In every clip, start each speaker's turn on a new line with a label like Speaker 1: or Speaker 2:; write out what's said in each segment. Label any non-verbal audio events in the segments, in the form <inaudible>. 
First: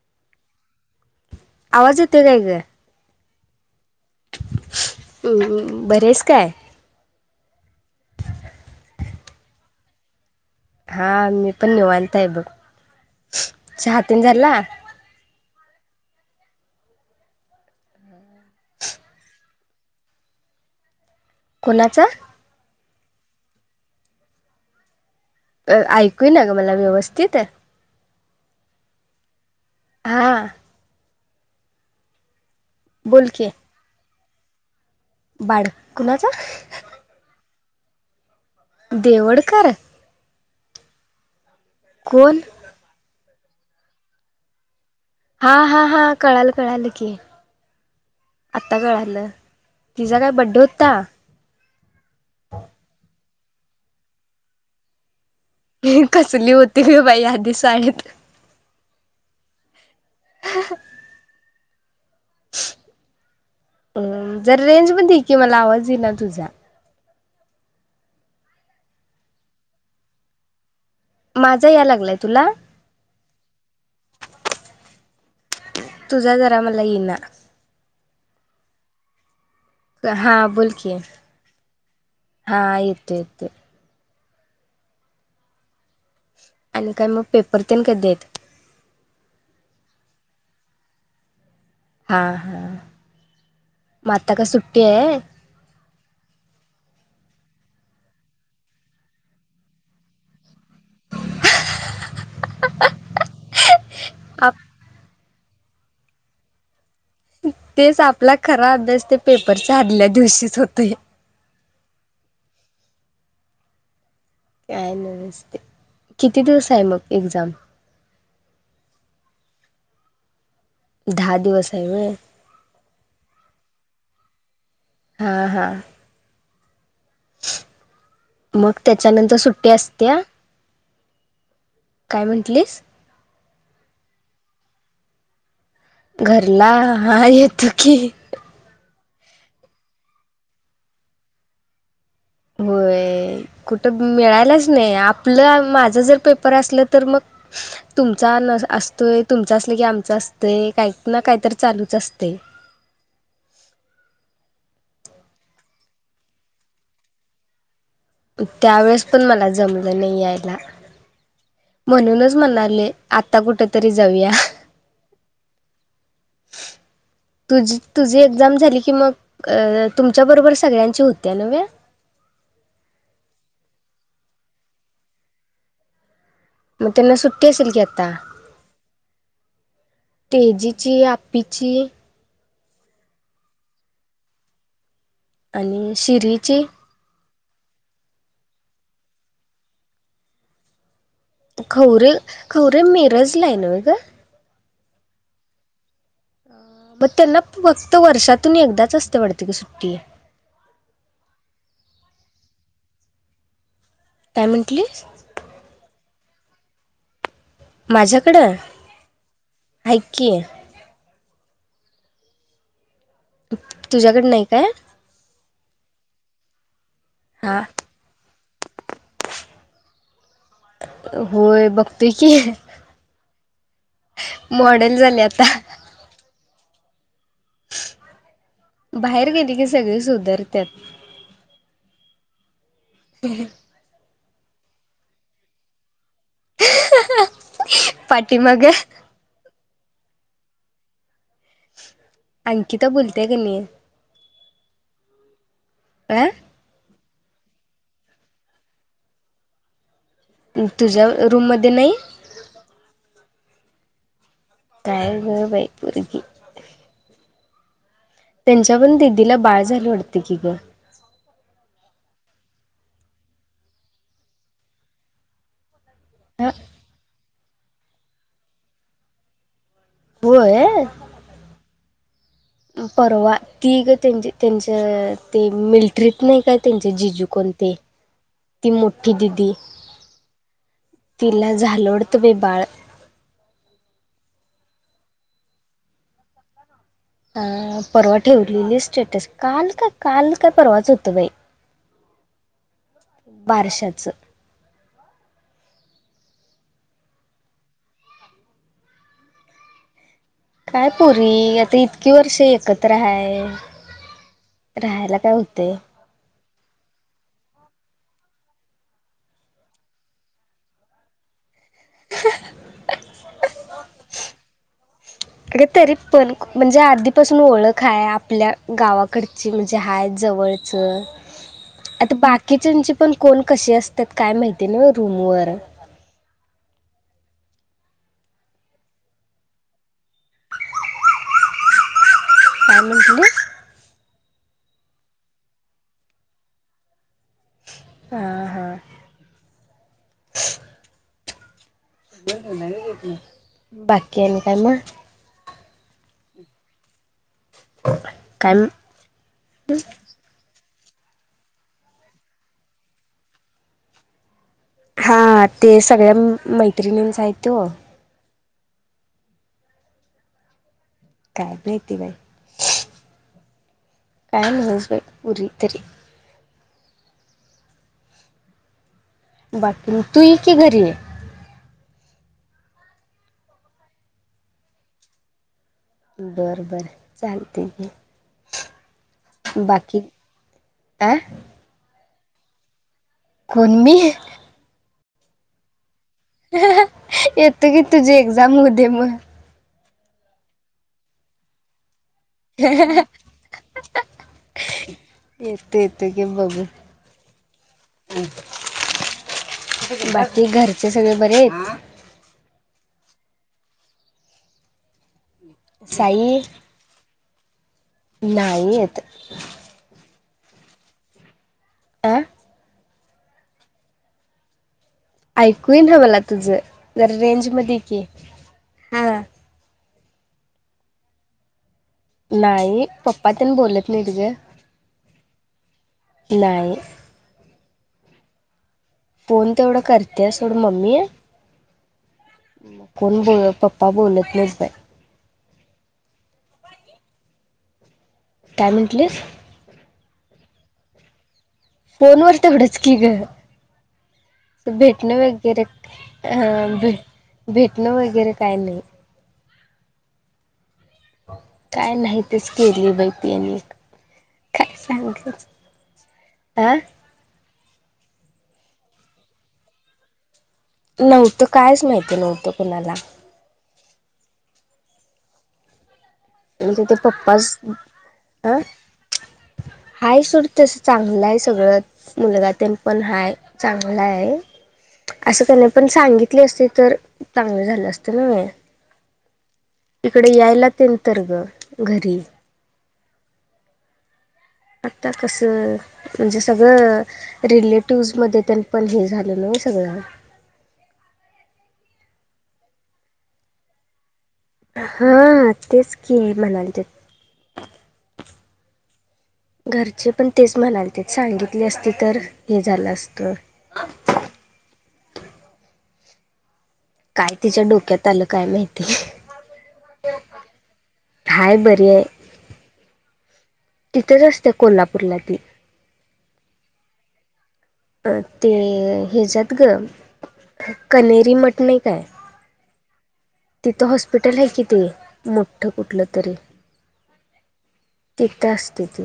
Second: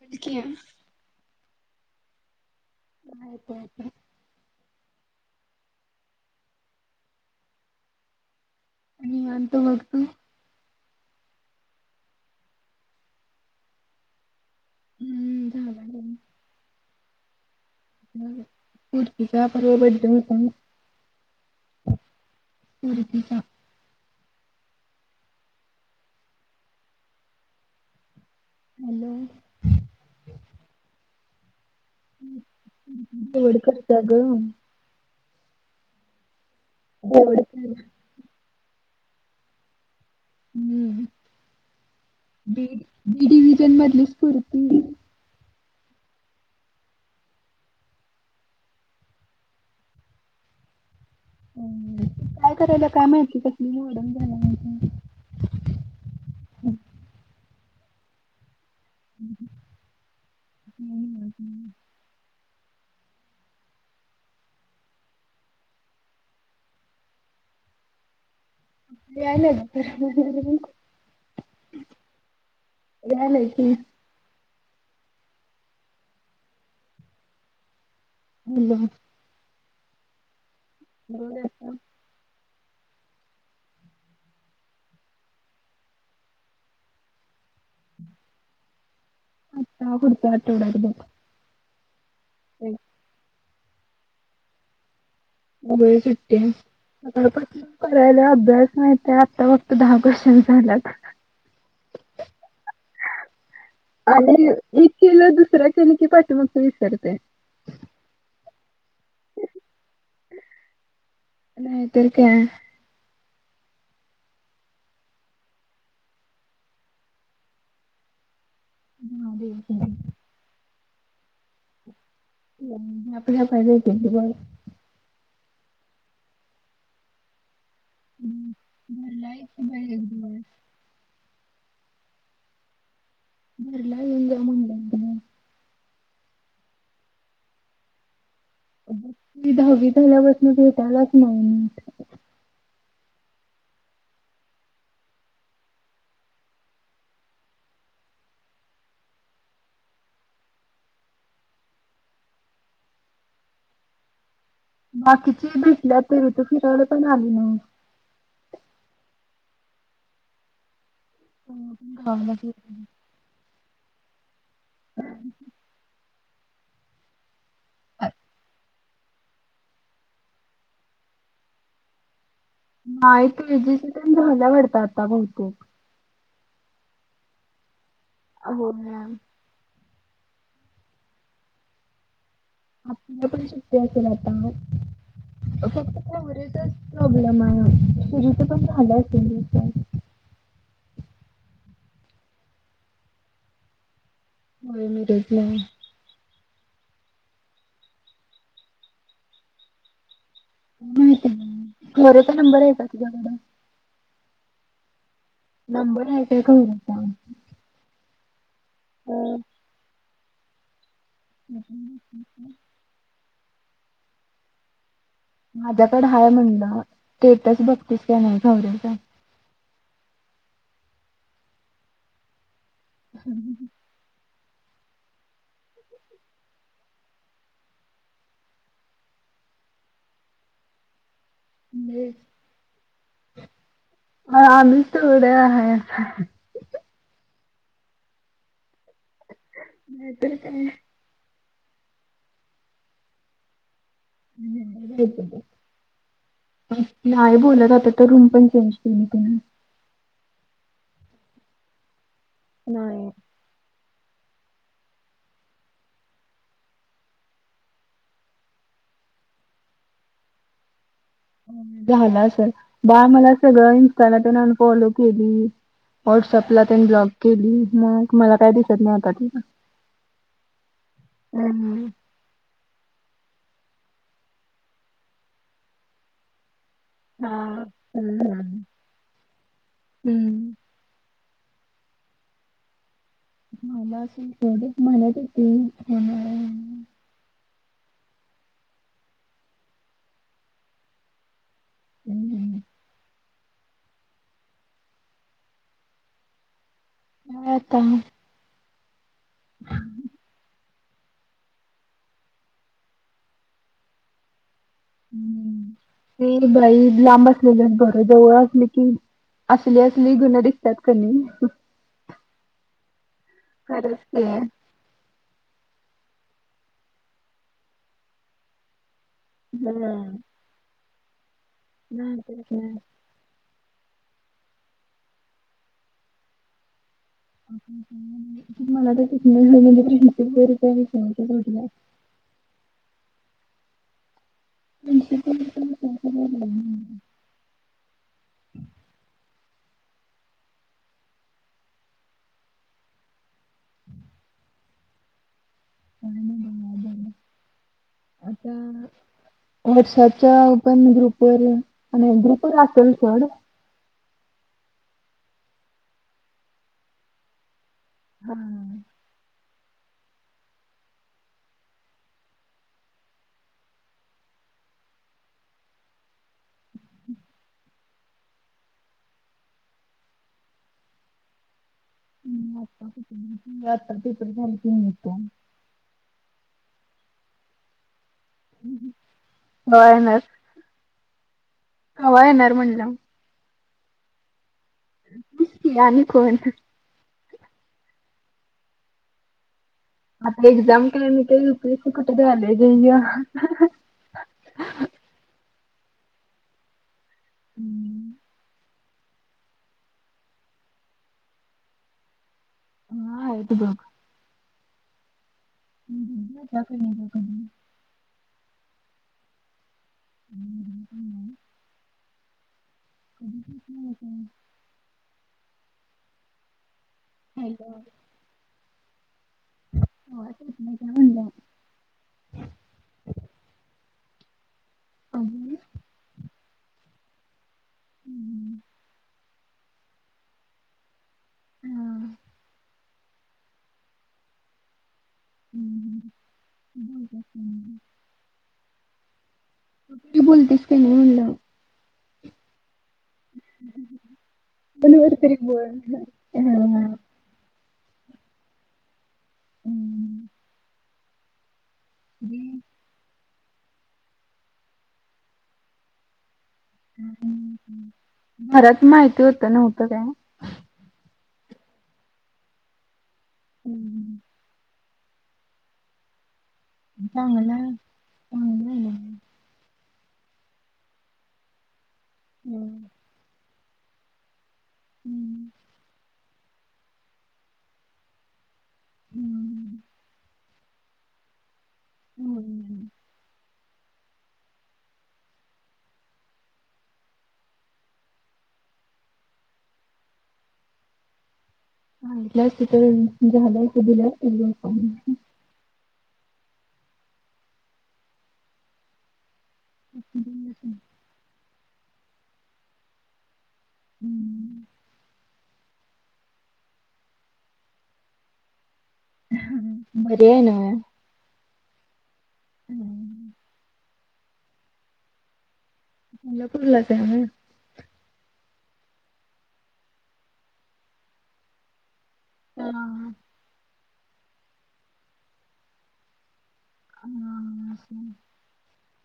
Speaker 1: बलकिम
Speaker 2: आवाज येतोय काय गं
Speaker 1: वायपॅफ्या
Speaker 2: हम्म बरी आहेस का
Speaker 1: निवांत बघ तु
Speaker 2: हा मी पण निवांत आहे बघ चहातेन झाला
Speaker 1: हम्म झाला बघ स्फूर्ती चा परवा बडे होता ना
Speaker 2: कोणाचा
Speaker 1: स्फूर्ती चा
Speaker 2: अ ऐकू येईना ग मला व्यवस्थित
Speaker 1: हॅलो
Speaker 2: हा बोल की
Speaker 1: दोड कट चा ग
Speaker 2: बाड कुणाचा
Speaker 1: एवड झाल
Speaker 2: देवडकर
Speaker 1: हम्म
Speaker 2: कोण?
Speaker 1: बी बी डिव्हजन मधली स्फूर्ती
Speaker 2: हा हा हा कळाल कळाल की आता कळाल तिचा काय बड्डे होता
Speaker 1: हम्म काय कराल्या काय माहिती कसली मॉडर्न झाल्या
Speaker 2: ही कसली होती ग बाई आधी साळेत
Speaker 1: <unintelligible>
Speaker 2: अ जरा रेंज मध्ये ये की मला आवाज ईना तुझा.
Speaker 1: याल्यात.
Speaker 2: माझा यालागलाय तुला.
Speaker 1: यायलय की
Speaker 2: तुझा जरा मला ईना.
Speaker 1: हॅलो.
Speaker 2: हा बोल. की
Speaker 1: गोड आहेत न
Speaker 2: हा ेत ययेत. आणि काय मग पेपर तेन कधेत.
Speaker 1: आता पुढच्या आठवड्यात बघ.
Speaker 2: हां हा आता का सुट्टी आहे.
Speaker 1: होय सुट्टी आहे. सकाळपासून करायला अभ्यास माहतय आता फक्त दहा क्श्चन. झाल्यात आणि
Speaker 2: आप
Speaker 1: एक किलो दुसऱ्या केलं की पाठीमागचे विसरतोय.
Speaker 2: तेच आपला खरा अभ्यास. ते पेपर दल्या दिवशीच होतेय.
Speaker 1: नाहीतर काय
Speaker 2: काय न नसते किती दिवस आहे मग एक्झाम.
Speaker 1: <unintelligible>
Speaker 2: दहा दिवस आहे होय.
Speaker 1: आपल्या
Speaker 2: हां हां मग
Speaker 1: घरला
Speaker 2: त्याच्यानंतर
Speaker 1: एक
Speaker 2: सुट्टी
Speaker 1: पाहिजे एक
Speaker 2: असत्या.
Speaker 1: दिवस
Speaker 2: काय म्हंटलीस.
Speaker 1: बरला येंग म्हणलं.
Speaker 2: घरला हा येतो की.
Speaker 1: बी दहावी झाल्यापासून भेटायलाच नाही.
Speaker 2: होय कुठं मिळायलाच नाही आपलं माझं जर पेपर असलं तर मग. तुमचा न असतोय तुमच असल की आमच असतंय काही ना काहीतरी चालूच असते. <unintelligible>
Speaker 1: बाकीची भेटल्या तरी तू फिरावला पण आली ना.
Speaker 2: त्यावेेळेस पण मला जमलं नाही यायला
Speaker 1: गावाला
Speaker 2: म्हणूनच
Speaker 1: गेली.
Speaker 2: म्हणाले आता कुठेतरी जाऊया.
Speaker 1: हम्
Speaker 2: <unintelligible> तु तुझी एक्झाम झाली की मग तुमच्या बरोबर सगळ्यांची होती नव्या. <inaudible>
Speaker 1: नाही ते जितिन झाल्या वाटतं बहुतेक.
Speaker 2: मग त्यांना सुट्टी असेल की. आता
Speaker 1: हो मॅम.
Speaker 2: तेजीची आपीची.
Speaker 1: आपल्या पण शट्ट्य असेल आता
Speaker 2: आणि
Speaker 1: फक्त
Speaker 2: शिरीची
Speaker 1: त्यावरेचच प्रॉब्लेम आहे. तेजीची पण झाल्यात <inaudible>
Speaker 2: खवरे खवरे मिरज मिरजला आहे नव्ह ग.
Speaker 1: होय मिरज ला.
Speaker 2: अ मग त्यांना फक्त वर्षातून एकदाच असते पडते काी सुट्टी.
Speaker 1: माहिती खर्याचा नंबर आहे का तुझ्याकड.
Speaker 2: काय म्हटलीस.
Speaker 1: नंबर आहे काय.
Speaker 2: माझ्याकडें
Speaker 1: हम्.
Speaker 2: ऐक की.
Speaker 1: हम् ह् हम्.
Speaker 2: तुझ्याकड नाही काय?
Speaker 1: माझ्याकडे हय म्हणलं,
Speaker 2: हा
Speaker 1: स्टेटस बघतीस काय नाही गौरीच?
Speaker 2: होय बघतोय की.
Speaker 1: हम्म ह.
Speaker 2: मॉडर्न झाले आता. बाहेर गेली की सगळी सुधरत्यात.
Speaker 1: म्हणजे?
Speaker 2: <unintelligible>
Speaker 1: आ आम्ही तेवढं हाय.
Speaker 2: पाठी मागं.
Speaker 1: नाही तर काय?
Speaker 2: अंकिता बोलत्या काय नाही?
Speaker 1: <inaudible>
Speaker 2: आ?
Speaker 1: नाही बोलत आता तर रूम पण चेंज केली तिन.
Speaker 2: अं तुझ्या रूम मध्ये नाही?
Speaker 1: नाही.
Speaker 2: काय ग बाई पुरगी. त्यांच्या पण दिदीला बाळ झालंय वाटतंय की गं.
Speaker 1: झालं असेल बाळ मला सगळं इंस्टाला तेन अनफॉलो केली.
Speaker 2: ह
Speaker 1: व्हॉट्सअपला तेन ब्लॉक केली. मग मला काय दिसत नाही आता तीजं.
Speaker 2: होय?
Speaker 1: हम्म
Speaker 2: परवा ती ग त्यांची त्यांच्या ते मिलटरीत नाही काय? त्यांचे जिजू
Speaker 1: हा
Speaker 2: कोणते
Speaker 1: हम्म हम्म.
Speaker 2: ती मोठी दिदी
Speaker 1: हम्म
Speaker 2: तिला झालं वाटतं बाई बाळ.
Speaker 1: मला असं तेवढं म्हणत होती होणार आहे <inaudible>
Speaker 2: अ परवा ठेवलेली स्टेटस. काल काय काल काय परवाच होतं बाई.
Speaker 1: हम्म.
Speaker 2: बारशाचं.
Speaker 1: काय आता <inaudible>
Speaker 2: काय पोरी आता इतकी वर्ष एकत्र हाय. राहायला काय होतय.
Speaker 1: हम्म तेर बाई इ लांब असलेलंच बरं. जवळ असली कि असली असली गुणं दिसत्यात कनी
Speaker 2: <unintelligible>
Speaker 1: खरंच की.
Speaker 2: अगं तरी पण म्हणजे आधीपासून ओळख हाय. आपल्या गावा कडची म्हणजे हय
Speaker 1: हम्म.
Speaker 2: जवळचं. आता
Speaker 1: नाही तेच ना.
Speaker 2: बाकीच्यांची पण कोण कशी असत्यात काय माहिती ना रूमवर.
Speaker 1: मला तर तीतनं <inaudible>
Speaker 2: काय म्हंटलीस?
Speaker 1: <inaudible>
Speaker 2: हा हा. बाकी आणि काय मग?
Speaker 1: <inaudible>
Speaker 2: काय
Speaker 1: आता मिक्सरच्या प ग्रुपवर आणि ग्रुपवर असल सोड.
Speaker 2: हा ते सगळ्या मैत्रिणींचा हाय त्यो
Speaker 1: हा.
Speaker 2: काय माहिती बाई काय नव्ह पोरी तरी बाकी तु ये की घरी
Speaker 1: उम्म आता <inaudible> आता पेपर झालीत की मग येतो.
Speaker 2: बर बर चालतंय घे
Speaker 1: कवा येणार?
Speaker 2: आ
Speaker 1: कवा येणार म्हणलं
Speaker 2: कोण मी?
Speaker 1: तूच की आनी
Speaker 2: येतो की तुझी एक्झाम होऊ दे मग
Speaker 1: आपली एक्झाम काय नेहमीच होते कुठ द आले <unintelligible>
Speaker 2: येतो येतो की बघु बाकी घरचे सगळे बरे आहेत.
Speaker 1: हायत बघ
Speaker 2: साई
Speaker 1: <unintelligible>
Speaker 2: नाहीयेत
Speaker 1: हम्म <unintelligible>
Speaker 2: आं
Speaker 1: <unintelligible>
Speaker 2: ऐकू येईना मला तुझं जरा रेंज मदे ये
Speaker 1: आवाज
Speaker 2: की हा
Speaker 1: <unintelligible>
Speaker 2: नाही पप्पा त्यांनी बोलत नाही त गं
Speaker 1: अ
Speaker 2: नाही.
Speaker 1: हम्म.
Speaker 2: फोन तेवढा करत्या सोड मम्मी
Speaker 1: हा.
Speaker 2: कोण बोलत पप्पा बोलत नाहीत बाय
Speaker 1: <unintelligible>
Speaker 2: काय म्हणटलीस?
Speaker 1: तू बोलतेस का नाही म्हणलं
Speaker 2: फोन वर तेवढच की ग भेटण
Speaker 1: फोनवर तरी बोल.
Speaker 2: वगैरे अह भे
Speaker 1: हा
Speaker 2: भेट भेटन वगैरे काही नाही
Speaker 1: हम्म.
Speaker 2: काय नाही तेच केलीय बाई <unintelligible> काय सांगितलं अह
Speaker 1: घरात माहिती होतं नव्हतं काय
Speaker 2: नव्हतं कायच माहिती नव्हतं कुणाला
Speaker 1: हम्म
Speaker 2: <unintelligible> ते पप्पा
Speaker 1: चांगला
Speaker 2: हा
Speaker 1: चांगलं आहे ना
Speaker 2: हाय सोड तस चांगलं आहे सगळं मुलगा तेन
Speaker 1: हम्म
Speaker 2: पण हाय चांगला आहे असं
Speaker 1: हम्म
Speaker 2: त्यांना पण सांगितले असते तर चांगलं झालं असतं न व्हय
Speaker 1: हम्म.
Speaker 2: ते नंतर ग घरी
Speaker 1: हा हा.
Speaker 2: आता कस म्हणजे सगळं रिलेटिव मध्ये तरी पण हे झालं नव सगळ
Speaker 1: <unintelligible> जॉब
Speaker 2: अगं तेच की म्हणाले घरचे पण तेच म्हणाल ते सांगितले असते तर हे झालं असतं
Speaker 1: हम्म
Speaker 2: काय तिच्या डोक्यात आलं काय माहिती
Speaker 1: ह बरी हाय नव
Speaker 2: हाय बरी आहे
Speaker 1: हम्म
Speaker 2: तिथेच असते कोल्हापूरला ती
Speaker 1: सलापुरला तेम
Speaker 2: अ ते हच्याात ग कनेरी मटण काय
Speaker 1: हा
Speaker 2: तिथं हॉस्पिटल आहे कि ते मोठठं कुठलं तरी
Speaker 1: ह
Speaker 2: तेथ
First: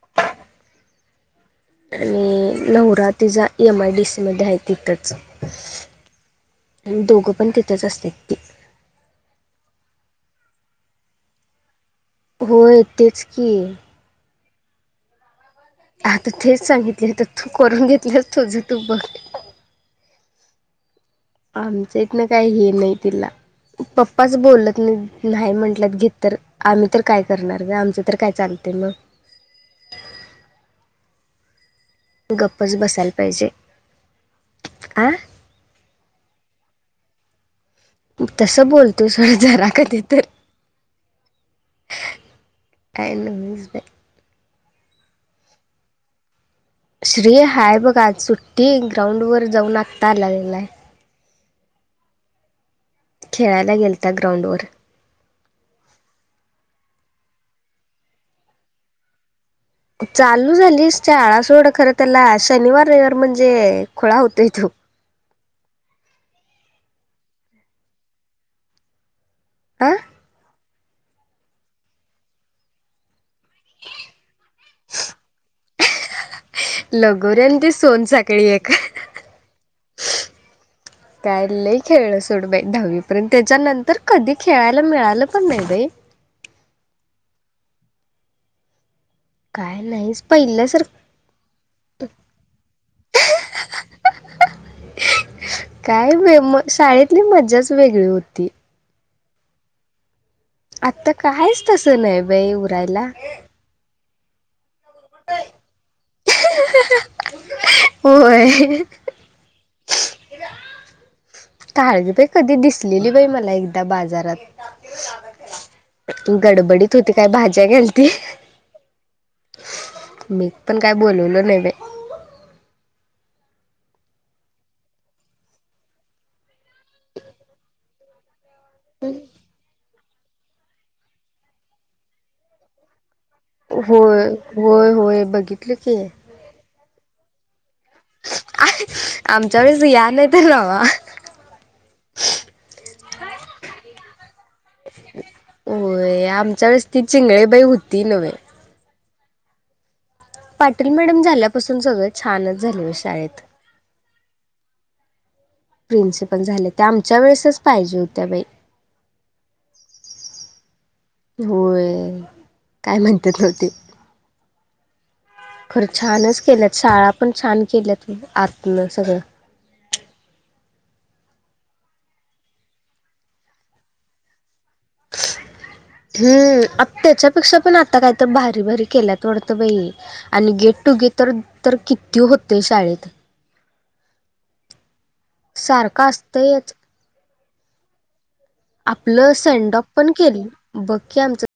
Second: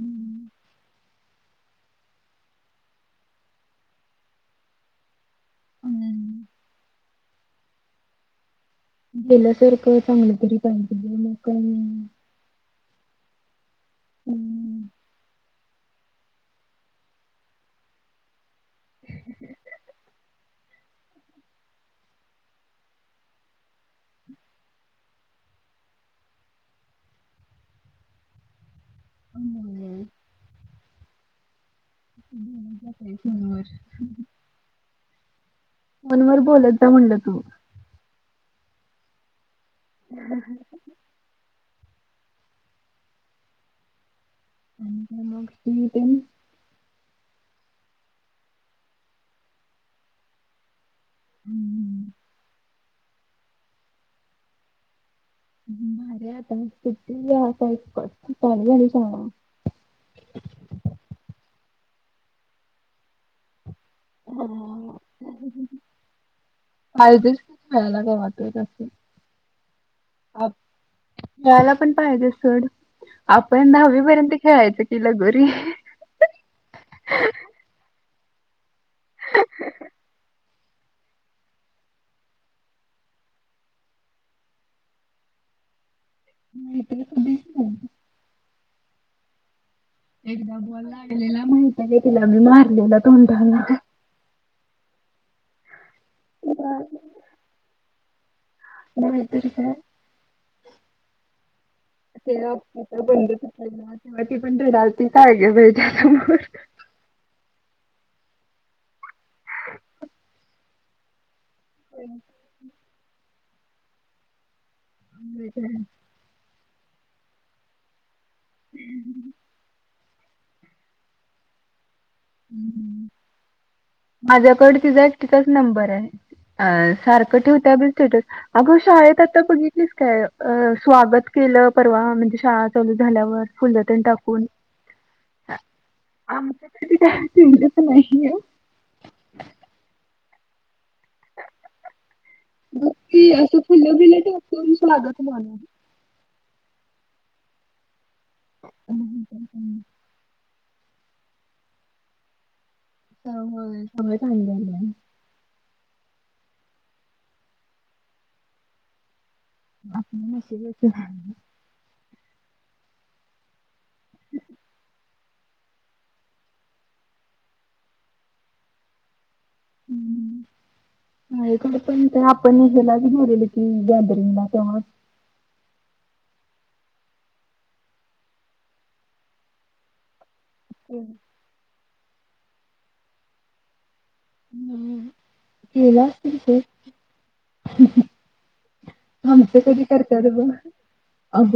Speaker 1: हम्म
Speaker 2: आणि नवरा तिचाा ए एम आय डी सी मध्ये आहे तिथंच
Speaker 1: हम्
Speaker 2: दोघं पण तिथंच असत ती
Speaker 1: गल्यासारखं चांगलं तरी पाहिे मग का
Speaker 2: होय तेच की
Speaker 1: हम्म
Speaker 2: आता तेच सांगितले आता तू करून घेतलंच तोझुट्यूब बघ आमच्या इथनं काही हे नाही तिला पप्पाच बोलत नाही नाही म्हंटलंत घेत तर आम्ही तर काय करणार ग आमचं तर काय चालते मग
Speaker 1: होय. ह
Speaker 2: गप्पच
Speaker 1: ज
Speaker 2: बसायला
Speaker 1: काय सोमर
Speaker 2: ह
Speaker 1: फोन वर बोलत जा म्हणलं तू
Speaker 2: तसं बोलतो सळजरा
Speaker 1: हम ह
Speaker 2: स बे
Speaker 1: आणि म
Speaker 2: श्री हाय बघा सुट्टी ग्राउंड वर जाऊन आकता आ लालाय
Speaker 1: हम्म
Speaker 2: खेळायला गेलता ग्राउंडवर
Speaker 1: मार्याता म किती आ पाणीयाली जा
Speaker 2: चालू झालीस शाळा सोड खरं त्याला शनिवार रविवार म्हणजे खोळा होतोय तो
Speaker 1: पायजेच खेळायला काय वाट असे
Speaker 2: आ
Speaker 1: यायला पण पाहिजे सड आपण दहावीपर्यंत खेळायचं कि लगोरी
Speaker 2: केळी एक का <unintelligible> त्याय ल खेळलं सोड बाई दहावीपर्यंत त्याच्यानंतर कधी खेळायला मिळालं पण नाही राई
Speaker 1: मीध
Speaker 2: काय नाहीच
Speaker 1: एकदा बोल
Speaker 2: पहिल्यासारख
Speaker 1: लागलेला माहित आहे तिला मी मारलेला तोंडाना
Speaker 2: काय म शाळेतली मज्जाच वेगळी होती
Speaker 1: का
Speaker 2: आता कायच तसं नाही बाई उरायला
Speaker 1: बंद वी पण ते राहती काय गे बा त्या समोर
Speaker 2: होय काळगी प कधी दिसलेली बाई मला एकदा बाजारात
Speaker 1: ह का
Speaker 2: गडबडीत होती काय भाज्या घालती
Speaker 1: हम्म
Speaker 2: मी पण काय बोलवलो नाही बा
Speaker 1: माझ्याकड तिचा तिचाच नंबर आहे अ सारखं ठेवत बि स्टेटस अगं शाळेत आता बघितलीस काय स्वागत परवा म्हणजे शाळा चालू झाल्यावर फुल तेन
Speaker 2: होय
Speaker 1: टाकून
Speaker 2: होय होय बघितलं की.
Speaker 1: त
Speaker 2: आमच्या वळेच या नाही ते जावा
Speaker 1: बक्की अस अस फुल बिले टाकून स्वागत
Speaker 2: होय आमच्या वेलेस चिंगळेबाई हो
Speaker 1: हम्
Speaker 2: पाटील मॅडम झाल्यापासून सगळं छानच झालेलं
Speaker 1: स
Speaker 2: शाळेत.
Speaker 1: सगळं चांगले झाले
Speaker 2: प्रिन्सिपल झाले त्या आमच्या वेळेसच पाहिजे होत्या बाई
Speaker 1: आप मशीच
Speaker 2: होय. काय म्हणतात नव्हते खरं छानच केल्यात शाळा पण छान केल्यात आतन सगळं हम
Speaker 1: ह का पण आपण हेला की मे लकी गॅदरिंगला चह
Speaker 2: हम्म आ त्याच्यापेक्षा पण आता काय तर भारी भारी केल्यात वाडतं बाई आणि गेट टुगेदर तर किती होते शाळेत
Speaker 1: <inaudible> केली
Speaker 2: सारखं
Speaker 1: असतील
Speaker 2: असतंयच
Speaker 1: सोड
Speaker 2: आपलं सेंडोफ पण केल बघ आमच